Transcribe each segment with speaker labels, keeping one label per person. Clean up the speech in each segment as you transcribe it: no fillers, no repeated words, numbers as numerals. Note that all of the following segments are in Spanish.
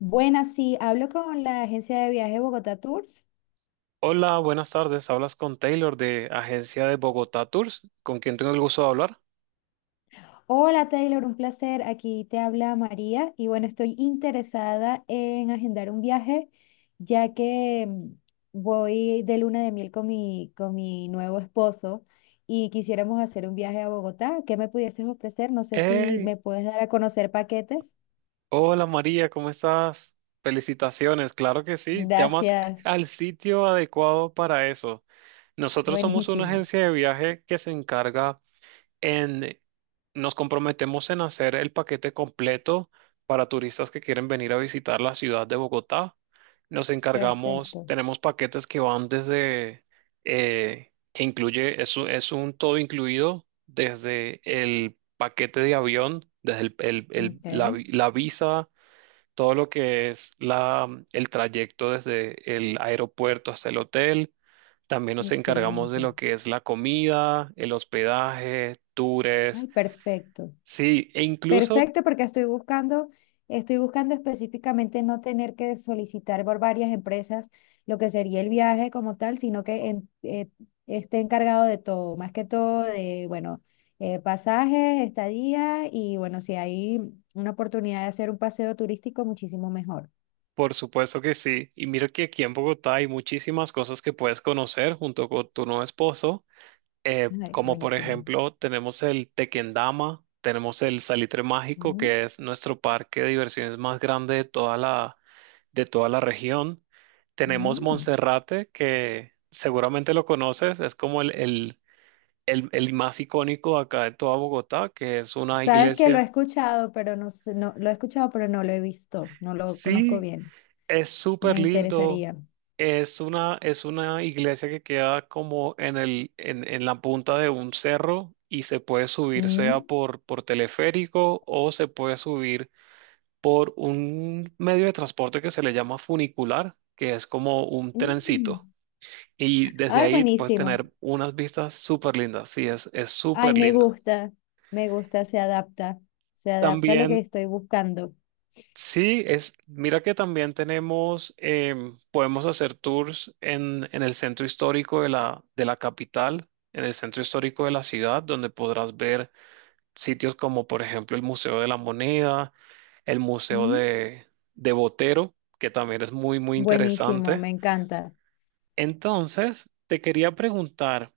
Speaker 1: Buenas, sí, hablo con la agencia de viaje Bogotá Tours.
Speaker 2: Hola, buenas tardes. Hablas con Taylor de Agencia de Bogotá Tours, ¿con quien tengo el gusto de hablar?
Speaker 1: Hola Taylor, un placer. Aquí te habla María y bueno, estoy interesada en agendar un viaje ya que voy de luna de miel con mi nuevo esposo y quisiéramos hacer un viaje a Bogotá. ¿Qué me pudieses ofrecer? No sé si
Speaker 2: Hey,
Speaker 1: me puedes dar a conocer paquetes.
Speaker 2: hola María, ¿cómo estás? Felicitaciones, claro que sí, llamas
Speaker 1: Gracias.
Speaker 2: al sitio adecuado para eso. Nosotros somos una
Speaker 1: Buenísimo.
Speaker 2: agencia de viaje que se encarga en, nos comprometemos en hacer el paquete completo para turistas que quieren venir a visitar la ciudad de Bogotá. Nos encargamos,
Speaker 1: Perfecto.
Speaker 2: tenemos paquetes que van desde, que incluye, es, es un todo incluido, desde el paquete de avión, desde el- el- el- la,
Speaker 1: Ok,
Speaker 2: vi- la visa, todo lo que es la, el trayecto desde el aeropuerto hasta el hotel. También nos encargamos de
Speaker 1: excelente.
Speaker 2: lo que es la comida, el hospedaje,
Speaker 1: Ay,
Speaker 2: tours.
Speaker 1: perfecto.
Speaker 2: Sí, e incluso,
Speaker 1: Perfecto, porque estoy buscando específicamente no tener que solicitar por varias empresas lo que sería el viaje como tal, sino que esté encargado de todo, más que todo de, bueno, pasajes, estadía y bueno, si hay una oportunidad de hacer un paseo turístico, muchísimo mejor.
Speaker 2: por supuesto que sí. Y mira que aquí en Bogotá hay muchísimas cosas que puedes conocer junto con tu nuevo esposo. Eh,
Speaker 1: Ay,
Speaker 2: como por
Speaker 1: buenísimo.
Speaker 2: ejemplo, tenemos el Tequendama, tenemos el Salitre Mágico,
Speaker 1: Mm,
Speaker 2: que es nuestro parque de diversiones más grande de toda de toda la región. Tenemos
Speaker 1: mm.
Speaker 2: Monserrate, que seguramente lo conoces, es como el más icónico acá de toda Bogotá, que es una
Speaker 1: Sabes que lo he
Speaker 2: iglesia.
Speaker 1: escuchado, pero no sé, no, lo he escuchado, pero no lo he visto, no lo conozco
Speaker 2: Sí,
Speaker 1: bien.
Speaker 2: es
Speaker 1: Me
Speaker 2: súper lindo.
Speaker 1: interesaría.
Speaker 2: Es una iglesia que queda como en en la punta de un cerro y se puede subir sea
Speaker 1: Mm,
Speaker 2: por teleférico, o se puede subir por un medio de transporte que se le llama funicular, que es como un
Speaker 1: mm.
Speaker 2: trencito. Y desde
Speaker 1: Ay,
Speaker 2: ahí puedes
Speaker 1: buenísimo.
Speaker 2: tener unas vistas súper lindas. Sí, es
Speaker 1: Ay,
Speaker 2: súper lindo.
Speaker 1: me gusta, se adapta a lo
Speaker 2: También
Speaker 1: que estoy buscando.
Speaker 2: sí, es, mira que también tenemos, podemos hacer tours en el centro histórico de la capital, en el centro histórico de la ciudad, donde podrás ver sitios como, por ejemplo, el Museo de la Moneda, el Museo
Speaker 1: Mm.
Speaker 2: de Botero, que también es muy, muy
Speaker 1: Buenísimo,
Speaker 2: interesante.
Speaker 1: me encanta.
Speaker 2: Entonces, te quería preguntar,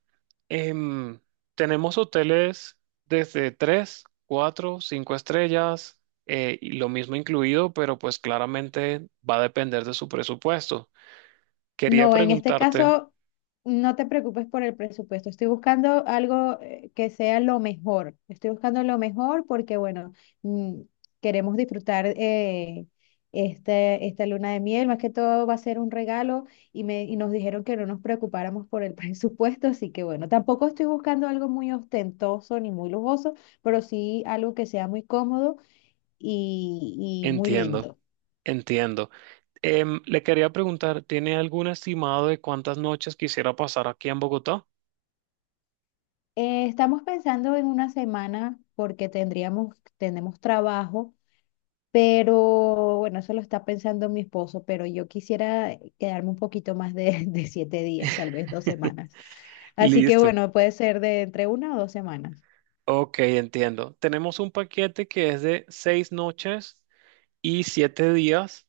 Speaker 2: em, tenemos hoteles desde 3, 4, 5 estrellas, y lo mismo incluido, pero pues claramente va a depender de su presupuesto. Quería
Speaker 1: No, en este
Speaker 2: preguntarte,
Speaker 1: caso, no te preocupes por el presupuesto. Estoy buscando algo que sea lo mejor. Estoy buscando lo mejor porque, bueno, mm, queremos disfrutar esta luna de miel. Más que todo va a ser un regalo y nos dijeron que no nos preocupáramos por el presupuesto. Así que, bueno, tampoco estoy buscando algo muy ostentoso ni muy lujoso, pero sí algo que sea muy cómodo y muy
Speaker 2: entiendo,
Speaker 1: lindo.
Speaker 2: entiendo. Le quería preguntar, ¿tiene algún estimado de cuántas noches quisiera pasar aquí en Bogotá?
Speaker 1: Estamos pensando en una semana porque tenemos trabajo, pero bueno, eso lo está pensando mi esposo, pero yo quisiera quedarme un poquito más de 7 días, tal vez 2 semanas. Así que
Speaker 2: Listo.
Speaker 1: bueno, puede ser de entre una o 2 semanas.
Speaker 2: Ok, entiendo. Tenemos un paquete que es de 6 noches y 7 días.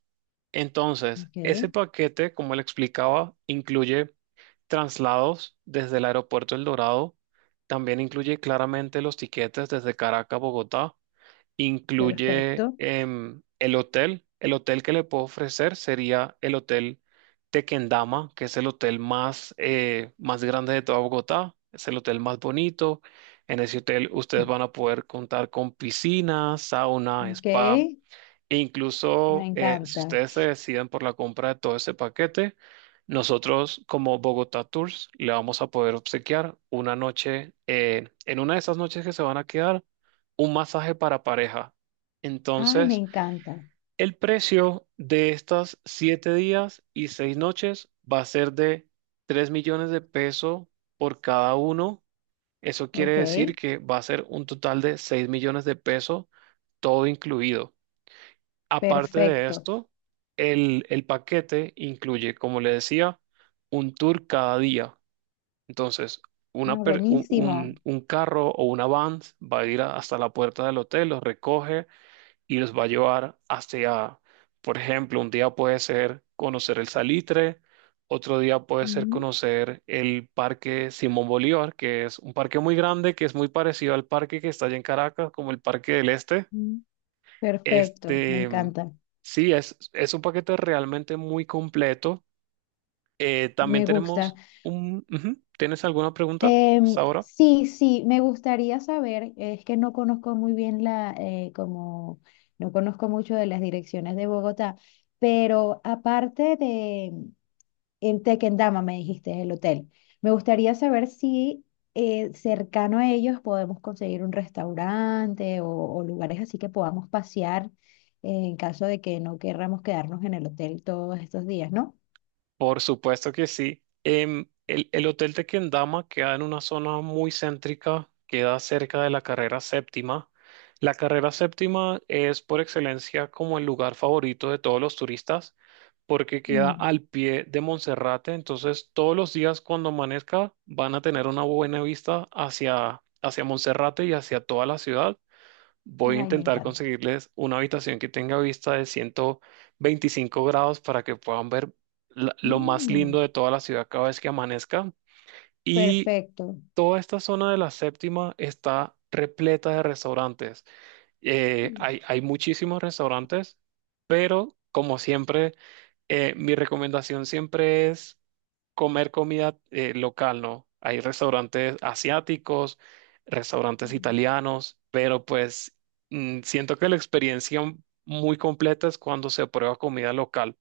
Speaker 2: Entonces, ese
Speaker 1: Ok,
Speaker 2: paquete, como le explicaba, incluye traslados desde el aeropuerto El Dorado, también incluye claramente los tiquetes desde Caracas a Bogotá, incluye
Speaker 1: perfecto.
Speaker 2: el hotel. El hotel que le puedo ofrecer sería el hotel Tequendama, que es el hotel más, más grande de toda Bogotá, es el hotel más bonito. En ese hotel ustedes van a poder contar con piscina, sauna,
Speaker 1: Ok,
Speaker 2: spa, e
Speaker 1: me
Speaker 2: incluso si
Speaker 1: encanta.
Speaker 2: ustedes se deciden por la compra de todo ese paquete, nosotros como Bogotá Tours le vamos a poder obsequiar una noche, en una de esas noches que se van a quedar, un masaje para pareja.
Speaker 1: Ay, me
Speaker 2: Entonces,
Speaker 1: encanta.
Speaker 2: el precio de estas 7 días y 6 noches va a ser de $3.000.000 por cada uno. Eso quiere
Speaker 1: Ok,
Speaker 2: decir que va a ser un total de $6.000.000, todo incluido. Aparte de
Speaker 1: perfecto.
Speaker 2: esto, el paquete incluye, como le decía, un tour cada día. Entonces,
Speaker 1: Ah,
Speaker 2: una per-
Speaker 1: buenísimo.
Speaker 2: un carro o una van va a ir hasta la puerta del hotel, los recoge y los va a llevar hacia, por ejemplo, un día puede ser conocer el Salitre, otro día puede ser
Speaker 1: Ujú,
Speaker 2: conocer el Parque Simón Bolívar, que es un parque muy grande, que es muy parecido al parque que está allá en Caracas, como el Parque del Este.
Speaker 1: ujú. Perfecto, me
Speaker 2: Este,
Speaker 1: encanta.
Speaker 2: sí, es un paquete realmente muy completo. También
Speaker 1: Me gusta.
Speaker 2: tenemos un... ujú. ¿Tienes alguna pregunta, Saura?
Speaker 1: Sí, sí, me gustaría saber, es que no conozco muy bien como, no conozco mucho de las direcciones de Bogotá, pero aparte de en Tequendama, me dijiste, el hotel, me gustaría saber si cercano a ellos podemos conseguir un restaurante o lugares así que podamos pasear en caso de que no querramos quedarnos en el hotel todos estos días, ¿no?
Speaker 2: Por supuesto que sí. El hotel de queda en una zona muy céntrica, queda cerca de la carrera séptima. La carrera séptima es por excelencia como el lugar favorito de todos los turistas, porque queda
Speaker 1: Mm.
Speaker 2: al pie de Monserrate. Entonces todos los días cuando amanezca van a tener una buena vista hacia, hacia Monserrate y hacia toda la ciudad. Voy a
Speaker 1: Ay, me
Speaker 2: intentar
Speaker 1: encanta.
Speaker 2: conseguirles una habitación que tenga vista de 125 grados para que puedan ver lo más lindo
Speaker 1: Mm,
Speaker 2: de toda la ciudad cada vez que amanezca. Y
Speaker 1: perfecto.
Speaker 2: toda esta zona de la séptima está repleta de restaurantes.
Speaker 1: Mm.
Speaker 2: Hay, hay muchísimos restaurantes, pero como siempre mi recomendación siempre es comer comida local, ¿no? Hay restaurantes asiáticos, restaurantes italianos, pero pues siento que la experiencia muy completa es cuando se prueba comida local.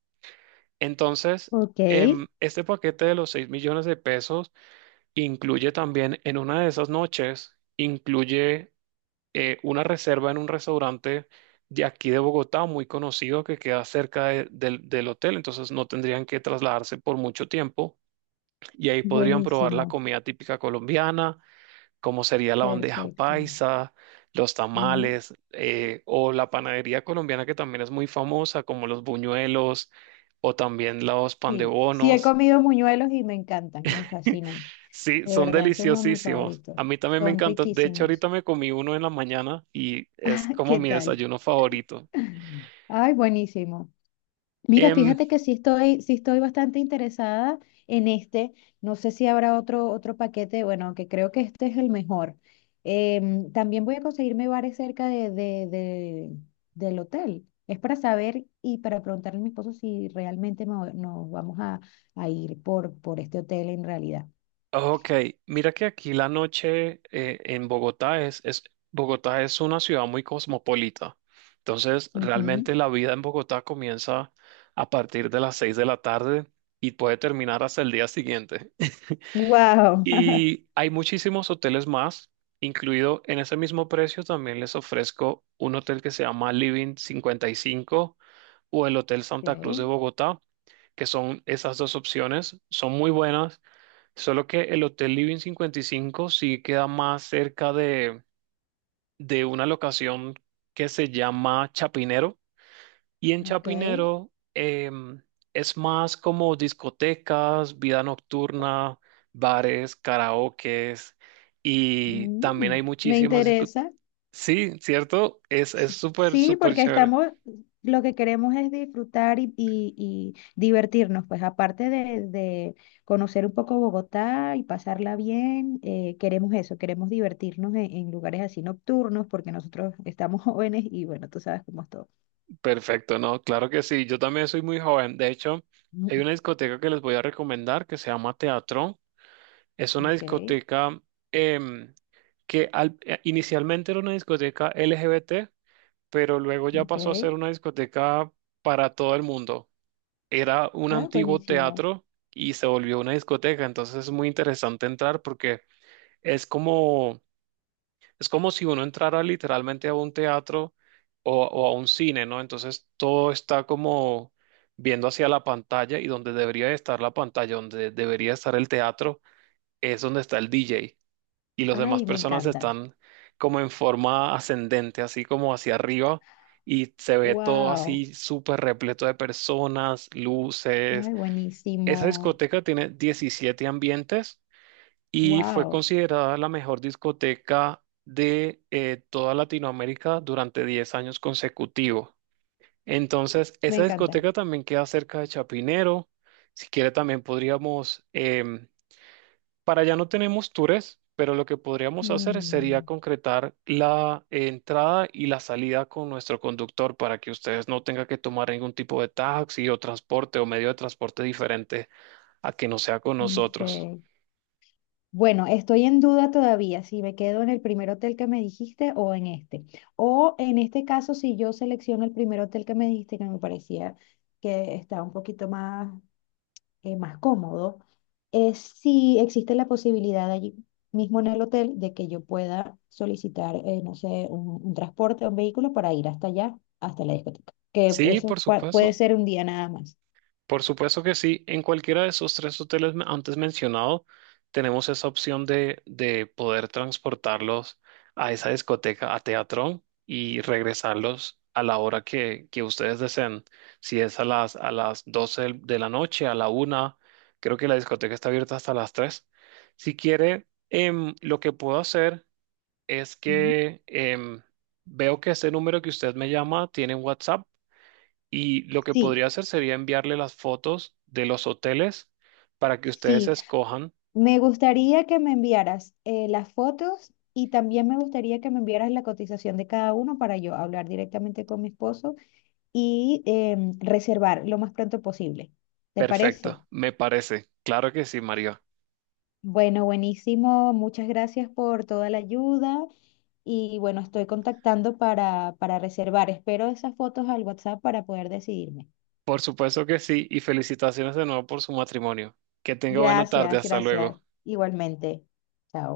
Speaker 2: Entonces,
Speaker 1: Ok,
Speaker 2: este paquete de los $6.000.000 incluye también en una de esas noches, incluye una reserva en un restaurante de aquí de Bogotá, muy conocido, que queda cerca del hotel, entonces no tendrían que trasladarse por mucho tiempo y ahí podrían probar la
Speaker 1: buenísimo,
Speaker 2: comida típica colombiana, como sería la bandeja
Speaker 1: perfecto.
Speaker 2: paisa, los
Speaker 1: Mm.
Speaker 2: tamales, o la panadería colombiana que también es muy famosa, como los buñuelos o también los pan de
Speaker 1: Sí, sí he
Speaker 2: bonos.
Speaker 1: comido muñuelos y me encantan, me fascinan.
Speaker 2: Sí,
Speaker 1: De
Speaker 2: son
Speaker 1: verdad, son uno de mis
Speaker 2: deliciosísimos.
Speaker 1: favoritos.
Speaker 2: A mí también me
Speaker 1: Son
Speaker 2: encantan. De hecho,
Speaker 1: riquísimos.
Speaker 2: ahorita me comí uno en la mañana y es
Speaker 1: Ah,
Speaker 2: como
Speaker 1: ¿qué
Speaker 2: mi
Speaker 1: tal?
Speaker 2: desayuno favorito.
Speaker 1: Ay, buenísimo. Mira,
Speaker 2: Em,
Speaker 1: fíjate que sí estoy bastante interesada en este. No sé si habrá otro paquete, bueno, que creo que este es el mejor. También voy a conseguirme bares cerca de del hotel. Es para saber y para preguntarle a mi esposo si realmente nos vamos a ir por este hotel en realidad.
Speaker 2: ok, mira que aquí la noche en Bogotá es, Bogotá es una ciudad muy cosmopolita. Entonces, realmente la vida en Bogotá comienza a partir de las seis de la tarde y puede terminar hasta el día siguiente.
Speaker 1: Wow.
Speaker 2: Y hay muchísimos hoteles más, incluido en ese mismo precio también les ofrezco un hotel que se llama Living 55 o el Hotel Santa Cruz de
Speaker 1: Ok,
Speaker 2: Bogotá, que son esas dos opciones, son muy buenas, solo que el Hotel Living 55 sí queda más cerca de una locación que se llama Chapinero. Y en
Speaker 1: ok.
Speaker 2: Chapinero es más como discotecas, vida nocturna, bares, karaokes, y también
Speaker 1: Mm,
Speaker 2: hay
Speaker 1: me
Speaker 2: muchísimas discotecas.
Speaker 1: interesa.
Speaker 2: Sí, ¿cierto? Es
Speaker 1: S-
Speaker 2: súper,
Speaker 1: sí,
Speaker 2: súper
Speaker 1: porque
Speaker 2: chévere.
Speaker 1: estamos, lo que queremos es disfrutar y divertirnos, pues aparte de conocer un poco Bogotá y pasarla bien, queremos eso, queremos divertirnos en lugares así nocturnos, porque nosotros estamos jóvenes y bueno, tú sabes cómo es todo.
Speaker 2: Perfecto, ¿no? Claro que sí. Yo también soy muy joven. De hecho, hay
Speaker 1: Mm.
Speaker 2: una discoteca que les voy a recomendar que se llama Teatro. Es una
Speaker 1: Ok,
Speaker 2: discoteca em, que inicialmente era una discoteca LGBT, pero luego ya
Speaker 1: ok.
Speaker 2: pasó a ser una discoteca para todo el mundo. Era un
Speaker 1: Ah,
Speaker 2: antiguo
Speaker 1: buenísimo.
Speaker 2: teatro y se volvió una discoteca, entonces es muy interesante entrar porque es como, es como si uno entrara literalmente a un teatro o a un cine, ¿no? Entonces todo está como viendo hacia la pantalla, y donde debería estar la pantalla, donde debería estar el teatro, es donde está el DJ y las demás
Speaker 1: Ay, me
Speaker 2: personas
Speaker 1: encanta.
Speaker 2: están como en forma ascendente, así como hacia arriba, y se ve todo
Speaker 1: Wow.
Speaker 2: así súper repleto de personas, luces.
Speaker 1: Ay,
Speaker 2: Esa
Speaker 1: buenísimo.
Speaker 2: discoteca tiene 17 ambientes y fue
Speaker 1: Wow.
Speaker 2: considerada la mejor discoteca de toda Latinoamérica durante 10 años consecutivos. Entonces,
Speaker 1: Me
Speaker 2: esa
Speaker 1: encanta.
Speaker 2: discoteca también queda cerca de Chapinero. Si quiere, también podríamos para allá no tenemos tours, pero lo que podríamos hacer sería
Speaker 1: Mm,
Speaker 2: concretar la entrada y la salida con nuestro conductor para que ustedes no tengan que tomar ningún tipo de taxi o transporte o medio de transporte diferente a que no sea con
Speaker 1: ok.
Speaker 2: nosotros.
Speaker 1: Bueno, estoy en duda todavía si me quedo en el primer hotel que me dijiste o en este. O en este caso, si yo selecciono el primer hotel que me dijiste, que me parecía que está un poquito más, más cómodo, es si existe la posibilidad allí mismo en el hotel de que yo pueda solicitar, no sé, un transporte o un vehículo para ir hasta allá, hasta la discoteca. Que
Speaker 2: Sí,
Speaker 1: eso
Speaker 2: por supuesto.
Speaker 1: puede ser un día nada más.
Speaker 2: Por supuesto que sí. En cualquiera de esos tres hoteles antes mencionado, tenemos esa opción de poder transportarlos a esa discoteca, a Teatrón, y regresarlos a la hora que ustedes deseen. Si es a las 12 de la noche, a la una, creo que la discoteca está abierta hasta las 3. Si quiere, lo que puedo hacer es
Speaker 1: Ujú.
Speaker 2: que veo que ese número que usted me llama tiene WhatsApp. Y lo que
Speaker 1: Sí,
Speaker 2: podría hacer sería enviarle las fotos de los hoteles para que ustedes
Speaker 1: sí,
Speaker 2: escojan.
Speaker 1: me gustaría que me enviaras las fotos y también me gustaría que me enviaras la cotización de cada uno para yo hablar directamente con mi esposo y reservar lo más pronto posible. ¿Te parece?
Speaker 2: Perfecto, me parece. Claro que sí, María.
Speaker 1: Bueno, buenísimo. Muchas gracias por toda la ayuda y bueno, estoy contactando para reservar. Espero esas fotos al WhatsApp para poder decidirme.
Speaker 2: Por supuesto que sí, y felicitaciones de nuevo por su matrimonio. Que tenga buena tarde,
Speaker 1: Gracias,
Speaker 2: hasta
Speaker 1: gracias.
Speaker 2: luego.
Speaker 1: Igualmente. Chao.